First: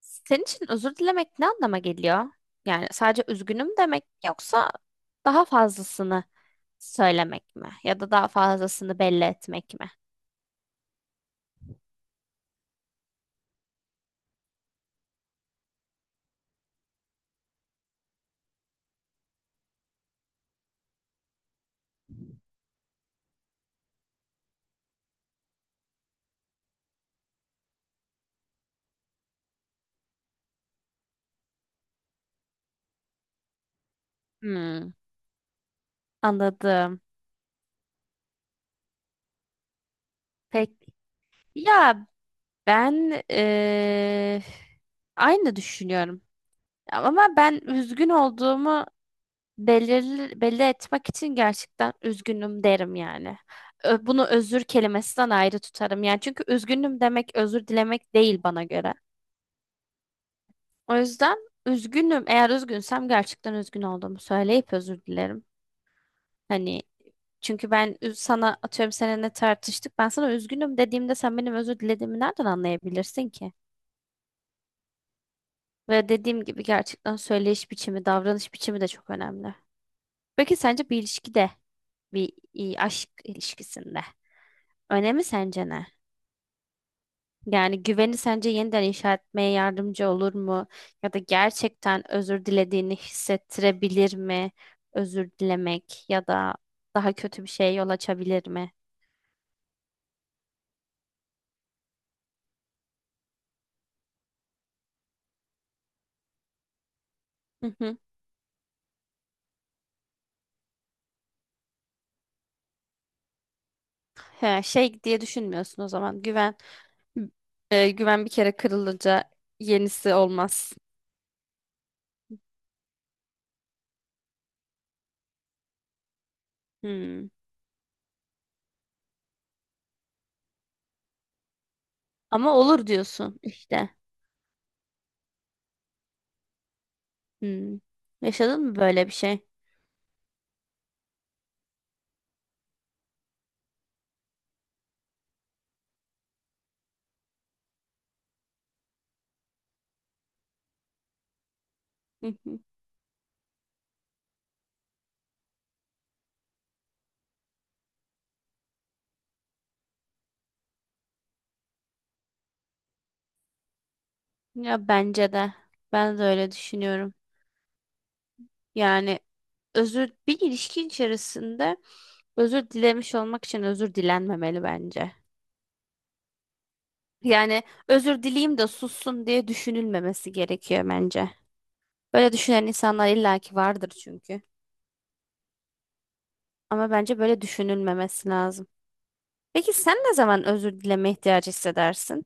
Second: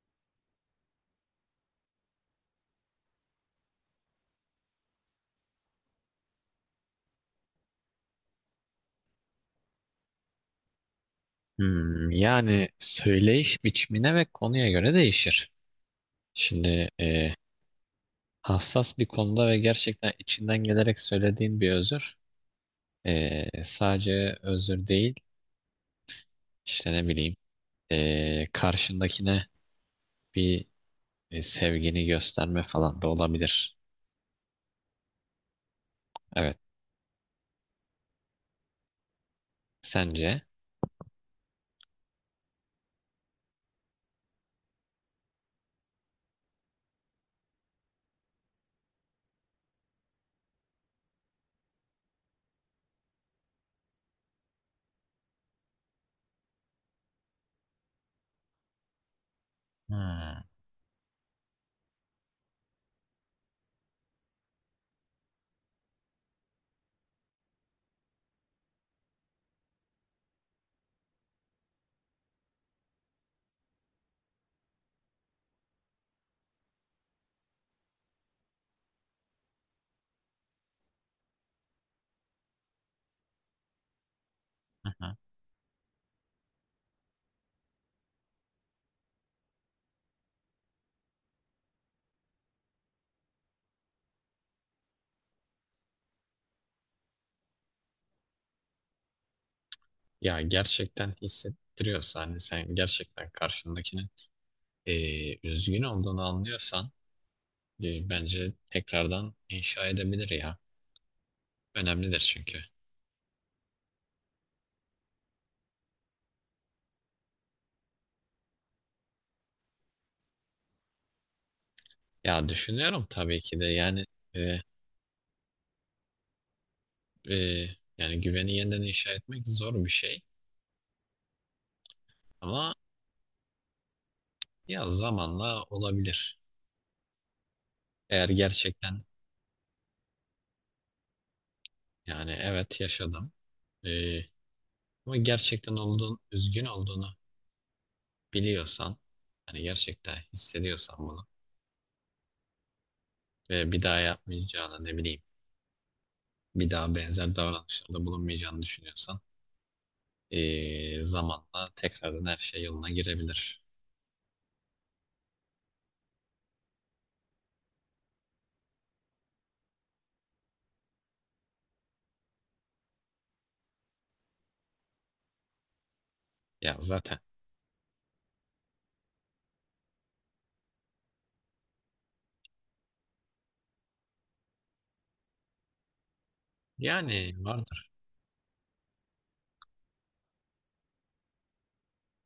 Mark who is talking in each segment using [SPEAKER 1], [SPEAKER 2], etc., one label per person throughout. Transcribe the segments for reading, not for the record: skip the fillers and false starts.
[SPEAKER 1] Senin için özür dilemek ne anlama geliyor? Yani sadece üzgünüm demek yoksa daha fazlasını söylemek mi? Ya da daha fazlasını belli etmek mi?
[SPEAKER 2] Yani söyleyiş biçimine ve konuya göre değişir. Şimdi hassas bir konuda ve gerçekten içinden gelerek söylediğin bir özür, sadece özür değil, işte ne bileyim, karşındakine bir sevgini gösterme falan da olabilir.
[SPEAKER 1] Hmm,
[SPEAKER 2] Evet.
[SPEAKER 1] anladım.
[SPEAKER 2] Sence?
[SPEAKER 1] Peki ya ben aynı düşünüyorum. Ama ben üzgün olduğumu belli etmek için gerçekten üzgünüm derim yani. Bunu özür kelimesinden ayrı tutarım. Yani çünkü üzgünüm demek özür dilemek değil bana göre.
[SPEAKER 2] Hmm, hı
[SPEAKER 1] O yüzden üzgünüm. Eğer üzgünsem gerçekten üzgün olduğumu söyleyip özür dilerim. Hani çünkü sana atıyorum seninle tartıştık. Ben sana üzgünüm dediğimde sen benim özür dilediğimi nereden anlayabilirsin ki? Ve dediğim gibi gerçekten söyleyiş biçimi, davranış biçimi de çok önemli. Peki sence bir ilişkide, aşk ilişkisinde
[SPEAKER 2] hı.
[SPEAKER 1] önemi sence ne? Yani güveni sence yeniden inşa etmeye yardımcı olur mu? Ya da gerçekten özür dilediğini hissettirebilir mi? Özür dilemek ya da daha kötü bir şeye yol açabilir mi?
[SPEAKER 2] Ya gerçekten hissettiriyorsa, hani sen gerçekten karşındakinin üzgün olduğunu anlıyorsan,
[SPEAKER 1] Hı hı.
[SPEAKER 2] bence tekrardan inşa edebilir ya. Önemlidir çünkü.
[SPEAKER 1] He, şey diye düşünmüyorsun o zaman. Güven güven bir kere kırılınca yenisi olmaz.
[SPEAKER 2] Ya düşünüyorum tabii ki de, yani e,
[SPEAKER 1] Hmm.
[SPEAKER 2] e, yani güveni yeniden inşa etmek zor bir şey
[SPEAKER 1] Ama
[SPEAKER 2] ama
[SPEAKER 1] olur diyorsun işte.
[SPEAKER 2] ya zamanla olabilir.
[SPEAKER 1] Hmm.
[SPEAKER 2] Eğer
[SPEAKER 1] Yaşadın mı
[SPEAKER 2] gerçekten,
[SPEAKER 1] böyle bir şey?
[SPEAKER 2] yani evet yaşadım, e, ama gerçekten olduğun üzgün olduğunu biliyorsan, hani gerçekten hissediyorsan bunu
[SPEAKER 1] Hı hı.
[SPEAKER 2] ve bir daha yapmayacağını, ne bileyim, bir daha benzer davranışlarda bulunmayacağını düşünüyorsan, zamanla tekrardan her şey yoluna girebilir.
[SPEAKER 1] Ya bence de. Ben de öyle düşünüyorum. Yani özür bir ilişki içerisinde özür dilemiş olmak için özür dilenmemeli bence.
[SPEAKER 2] Ya zaten
[SPEAKER 1] Yani özür dileyim de sussun diye düşünülmemesi gerekiyor bence. Böyle düşünen insanlar illaki vardır çünkü. Ama bence
[SPEAKER 2] yani
[SPEAKER 1] böyle
[SPEAKER 2] vardır.
[SPEAKER 1] düşünülmemesi lazım. Peki sen ne zaman özür dileme ihtiyacı hissedersin?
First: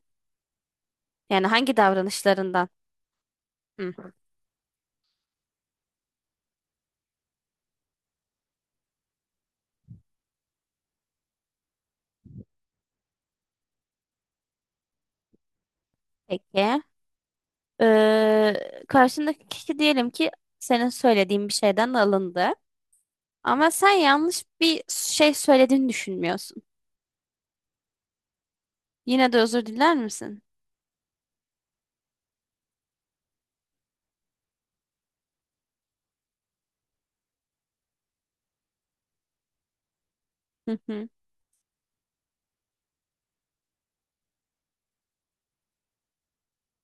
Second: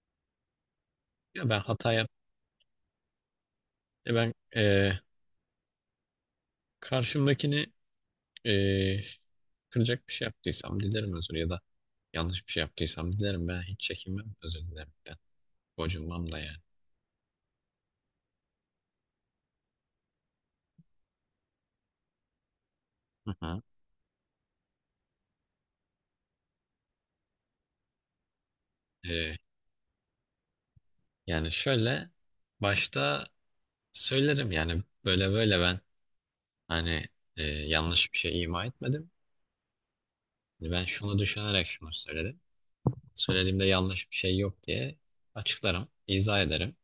[SPEAKER 2] Ya
[SPEAKER 1] Yani
[SPEAKER 2] ben
[SPEAKER 1] hangi
[SPEAKER 2] hata
[SPEAKER 1] davranışlarından?
[SPEAKER 2] E
[SPEAKER 1] Hı.
[SPEAKER 2] ben e, karşımdakini, e, kıracak bir şey yaptıysam dilerim özür, ya da yanlış bir şey yaptıysam dilerim, ben hiç çekinmem özür dilemekten. Gocunmam da yani.
[SPEAKER 1] Peki. Karşındaki kişi diyelim ki senin söylediğin bir şeyden alındı.
[SPEAKER 2] Hı hı.
[SPEAKER 1] Ama sen yanlış bir şey söylediğini düşünmüyorsun. Yine
[SPEAKER 2] E,
[SPEAKER 1] de özür diler misin?
[SPEAKER 2] Yani şöyle, başta söylerim yani, böyle böyle ben, hani, yanlış bir şey ima etmedim. Hani
[SPEAKER 1] Hı
[SPEAKER 2] ben
[SPEAKER 1] hı,
[SPEAKER 2] şunu düşünerek şunu söyledim. Söylediğimde yanlış bir şey yok diye açıklarım, izah ederim.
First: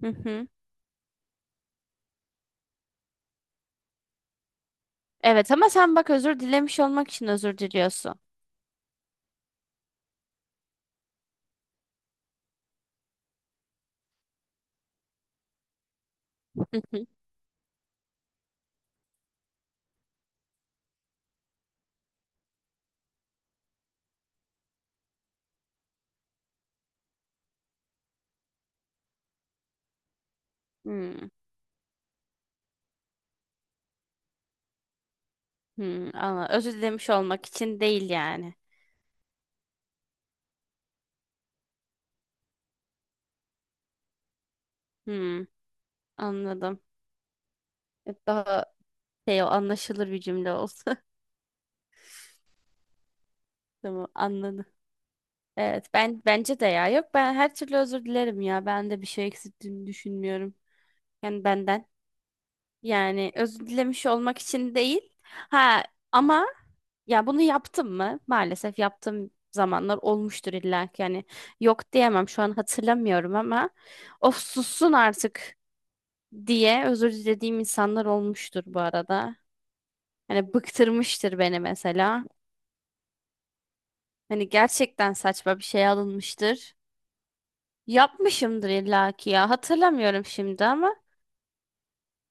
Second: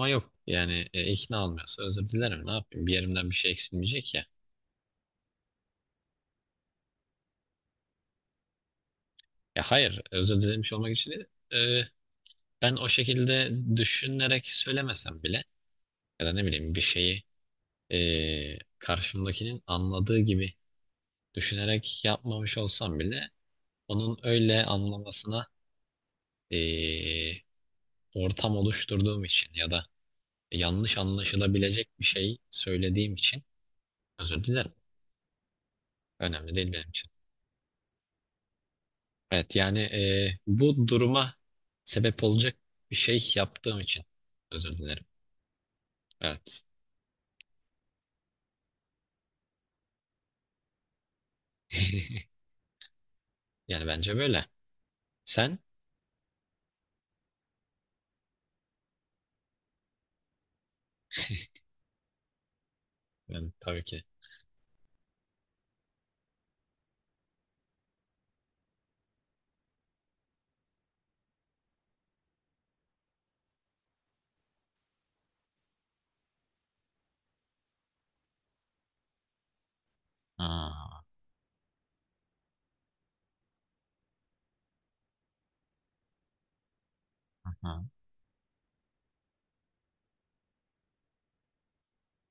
[SPEAKER 1] hı
[SPEAKER 2] yok
[SPEAKER 1] hı.
[SPEAKER 2] yani, ikna olmuyorsa özür dilerim, ne yapayım, bir yerimden bir şey eksilmeyecek ya.
[SPEAKER 1] Evet ama sen bak özür dilemiş olmak için özür diliyorsun.
[SPEAKER 2] Ya hayır, özür dilemiş olmak için değil. Ee, Ben o şekilde düşünerek söylemesem bile, ya da ne bileyim, bir
[SPEAKER 1] Hı hı.
[SPEAKER 2] şeyi karşımdakinin anladığı gibi düşünerek yapmamış olsam bile, onun öyle anlamasına ee, ortam oluşturduğum için, ya da yanlış
[SPEAKER 1] Hmm,
[SPEAKER 2] anlaşılabilecek bir şey söylediğim için özür dilerim. Önemli değil
[SPEAKER 1] Özür
[SPEAKER 2] benim için.
[SPEAKER 1] dilemiş olmak için değil yani.
[SPEAKER 2] Evet yani, bu duruma sebep olacak bir şey yaptığım için özür dilerim.
[SPEAKER 1] Hmm,
[SPEAKER 2] Evet.
[SPEAKER 1] anladım. Daha şey o anlaşılır bir cümle olsa.
[SPEAKER 2] Yani
[SPEAKER 1] Tamam
[SPEAKER 2] bence böyle.
[SPEAKER 1] anladım.
[SPEAKER 2] Sen?
[SPEAKER 1] Evet ben bence de ya. Yok ben her türlü özür dilerim ya. Ben de bir şey eksilttiğini düşünmüyorum. Yani benden. Yani
[SPEAKER 2] Yani
[SPEAKER 1] özür
[SPEAKER 2] tabii ki.
[SPEAKER 1] dilemiş olmak için değil. Ha ama ya bunu yaptım mı? Maalesef yaptığım zamanlar olmuştur illa ki. Yani yok diyemem şu an hatırlamıyorum ama of sussun artık diye özür dilediğim insanlar olmuştur bu arada. Hani
[SPEAKER 2] Aa,
[SPEAKER 1] bıktırmıştır beni mesela. Hani gerçekten saçma bir şey alınmıştır.
[SPEAKER 2] ha.
[SPEAKER 1] Yapmışımdır illa ki ya. Hatırlamıyorum şimdi ama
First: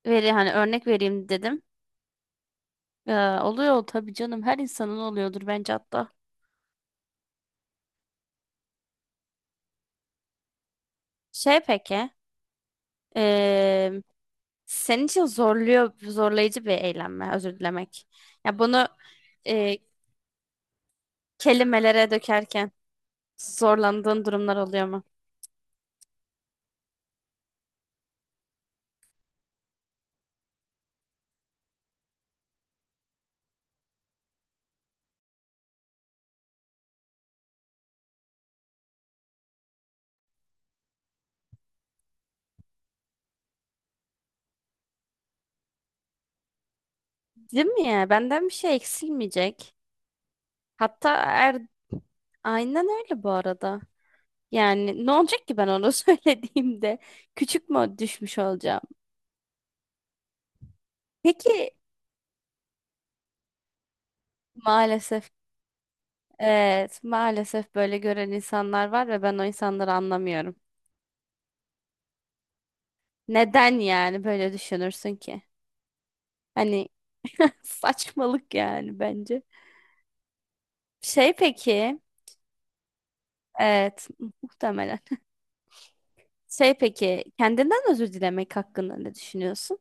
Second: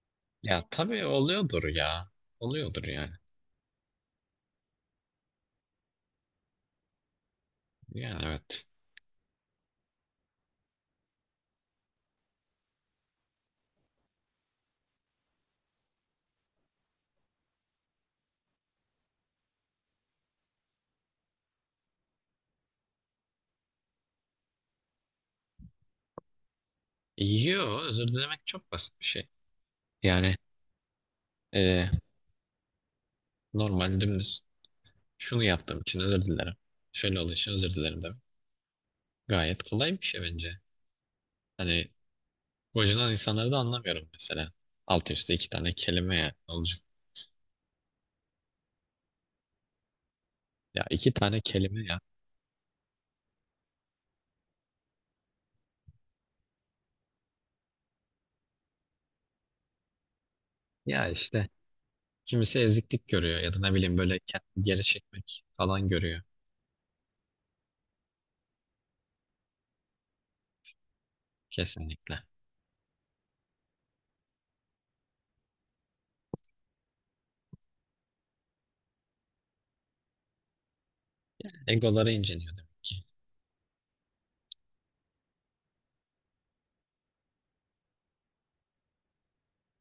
[SPEAKER 1] hani
[SPEAKER 2] Ya
[SPEAKER 1] örnek
[SPEAKER 2] tabii
[SPEAKER 1] vereyim dedim.
[SPEAKER 2] oluyordur ya. Oluyordur yani.
[SPEAKER 1] Ee, oluyor tabii canım her insanın oluyordur bence hatta.
[SPEAKER 2] Yani evet.
[SPEAKER 1] Şey peki, eee, senin için zorlayıcı bir eylem mi? Özür dilemek. Ya bunu eee, kelimelere dökerken zorlandığın durumlar oluyor mu?
[SPEAKER 2] Yo, özür dilemek çok basit bir şey. Yani e, normal, dümdüz, şunu yaptığım için özür dilerim, şöyle olduğu için özür dilerim demek. Gayet kolay bir şey bence. Hani gocunan insanları da anlamıyorum mesela. Alt üstte iki tane kelime ya olacak.
[SPEAKER 1] Değil mi ya? Benden bir şey eksilmeyecek.
[SPEAKER 2] Ya
[SPEAKER 1] Hatta
[SPEAKER 2] iki tane kelime ya.
[SPEAKER 1] aynen öyle bu arada. Yani ne olacak ki ben onu söylediğimde? Küçük mü düşmüş olacağım?
[SPEAKER 2] Ya işte
[SPEAKER 1] Peki
[SPEAKER 2] kimisi eziklik görüyor, ya da ne bileyim, böyle kendini geri
[SPEAKER 1] maalesef,
[SPEAKER 2] çekmek falan görüyor.
[SPEAKER 1] evet maalesef böyle gören insanlar var ve ben o insanları anlamıyorum.
[SPEAKER 2] Kesinlikle.
[SPEAKER 1] Neden yani böyle düşünürsün ki? Hani saçmalık yani bence. Şey peki,
[SPEAKER 2] Egoları inciniyordum.
[SPEAKER 1] evet muhtemelen. Şey peki, kendinden özür dilemek hakkında ne düşünüyorsun?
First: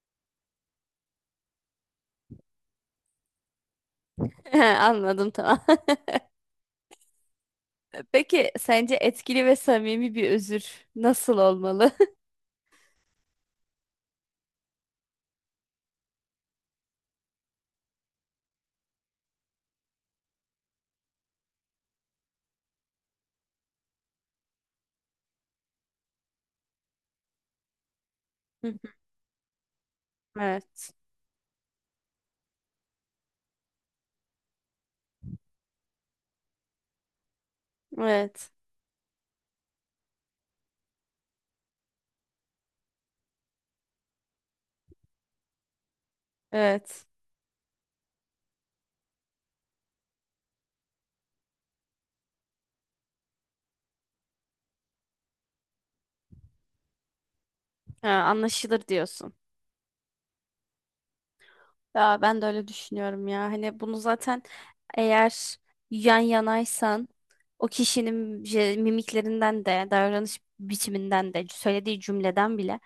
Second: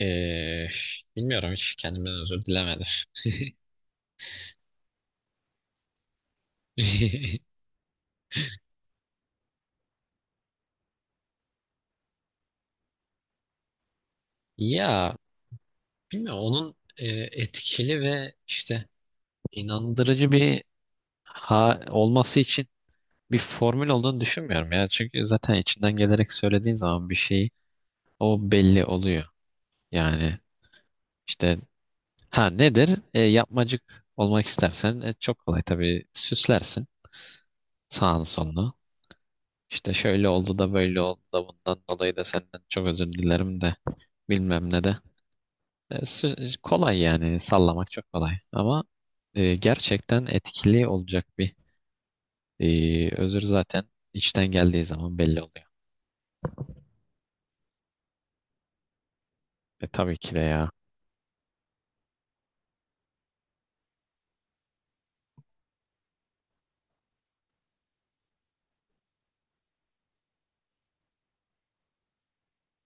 [SPEAKER 2] Ee, Bilmiyorum, hiç kendimden özür dilemedim.
[SPEAKER 1] Anladım tamam. Peki sence etkili ve samimi bir özür nasıl olmalı?
[SPEAKER 2] Ya bilmiyorum, onun etkili ve işte inandırıcı bir ha olması için bir formül olduğunu düşünmüyorum ya. Çünkü zaten içinden gelerek söylediğin zaman bir şey, o
[SPEAKER 1] Hı
[SPEAKER 2] belli
[SPEAKER 1] hı.
[SPEAKER 2] oluyor. Yani
[SPEAKER 1] Evet,
[SPEAKER 2] işte ha nedir? Yapmacık olmak istersen, çok kolay, tabii süslersin sağını
[SPEAKER 1] evet,
[SPEAKER 2] solunu. İşte şöyle oldu da böyle oldu da bundan dolayı da senden çok özür dilerim de bilmem ne de. E, s- Kolay
[SPEAKER 1] evet.
[SPEAKER 2] yani, sallamak çok kolay, ama gerçekten etkili olacak bir özür zaten içten geldiği zaman belli oluyor.
[SPEAKER 1] Ha, anlaşılır diyorsun.
[SPEAKER 2] Tabii ki de ya.
[SPEAKER 1] Ya ben de öyle düşünüyorum ya. Hani bunu zaten eğer yan yanaysan o kişinin mimiklerinden de, davranış biçiminden de, söylediği cümleden bile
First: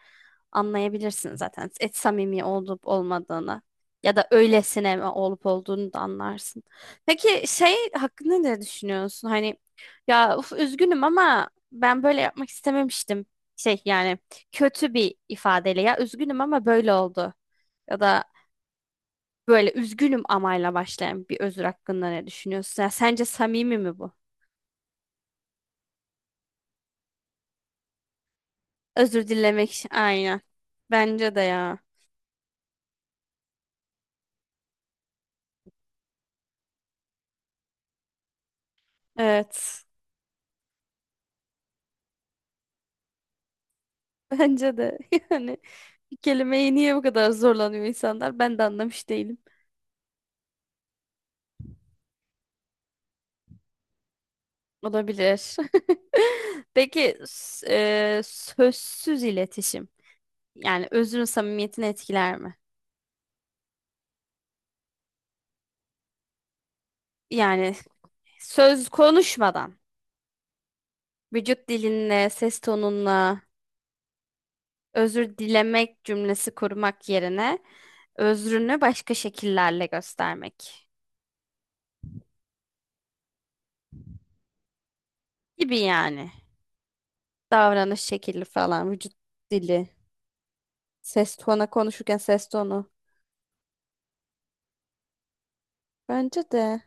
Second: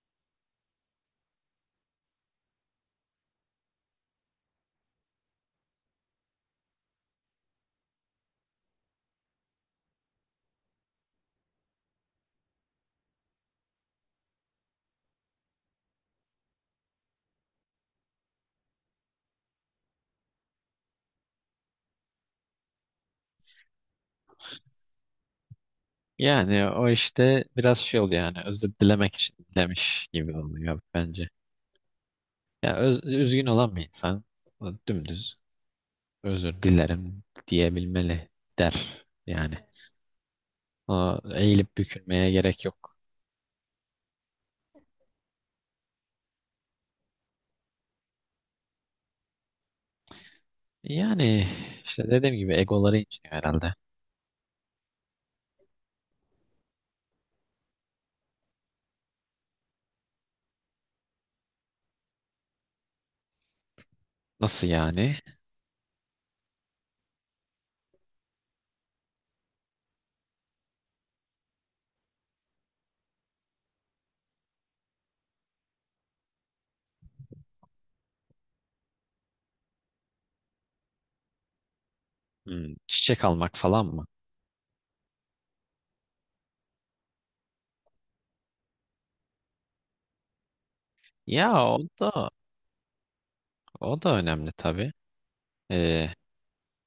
[SPEAKER 1] anlayabilirsin zaten. Et samimi olup olmadığını ya da öylesine mi olup olduğunu da anlarsın. Peki şey hakkında ne düşünüyorsun? Hani ya uf, üzgünüm ama ben böyle yapmak istememiştim. Şey yani kötü bir ifadeyle ya üzgünüm ama böyle oldu. Ya da böyle üzgünüm amayla başlayan bir özür hakkında ne düşünüyorsun? Ya sence samimi mi bu?
[SPEAKER 2] Yani o işte biraz şey oluyor, yani özür dilemek için dilemiş gibi
[SPEAKER 1] Aynen.
[SPEAKER 2] oluyor bence.
[SPEAKER 1] Bence de ya.
[SPEAKER 2] Üzgün olan bir insan dümdüz özür dilerim diyebilmeli, der yani.
[SPEAKER 1] Evet.
[SPEAKER 2] Aa, eğilip bükülmeye gerek yok.
[SPEAKER 1] Bence de. Yani bir kelimeyi niye bu kadar zorlanıyor insanlar? Ben de anlamış değilim.
[SPEAKER 2] Yani işte dediğim gibi egoları inciniyor herhalde.
[SPEAKER 1] Olabilir. Peki s- sözsüz iletişim. Yani özrün samimiyetini etkiler mi?
[SPEAKER 2] Nasıl yani?
[SPEAKER 1] Yani söz konuşmadan. Vücut dilinle, ses tonunla. Özür dilemek cümlesi kurmak yerine özrünü başka şekillerle göstermek
[SPEAKER 2] Çiçek almak falan mı?
[SPEAKER 1] gibi yani. Davranış şekli falan, vücut dili, ses
[SPEAKER 2] Ya
[SPEAKER 1] tonu
[SPEAKER 2] o
[SPEAKER 1] konuşurken
[SPEAKER 2] da,
[SPEAKER 1] ses tonu.
[SPEAKER 2] o da önemli tabii. Ee,
[SPEAKER 1] Bence de.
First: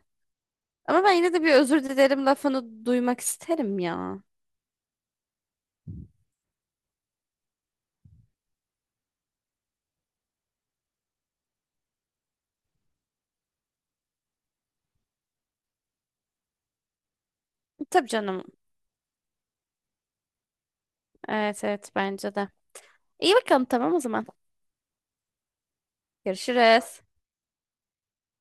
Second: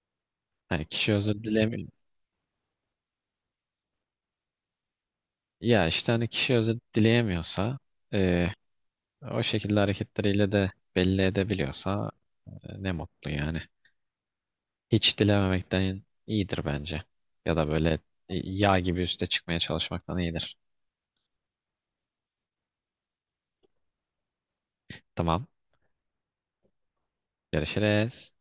[SPEAKER 2] Hani
[SPEAKER 1] Ama ben
[SPEAKER 2] kişi
[SPEAKER 1] yine de
[SPEAKER 2] özür
[SPEAKER 1] bir özür
[SPEAKER 2] dilemiyor.
[SPEAKER 1] dilerim lafını duymak isterim ya.
[SPEAKER 2] Ya işte hani kişi özür dileyemiyorsa, ee, o şekilde hareketleriyle de belli edebiliyorsa, ne mutlu yani. Hiç dilememekten iyidir bence. Ya da böyle
[SPEAKER 1] Tabii canım.
[SPEAKER 2] yağ gibi üste çıkmaya çalışmaktan iyidir.
[SPEAKER 1] Evet evet bence de. İyi bakalım tamam o zaman.
[SPEAKER 2] Tamam.
[SPEAKER 1] Görüşürüz.
[SPEAKER 2] Görüşürüz.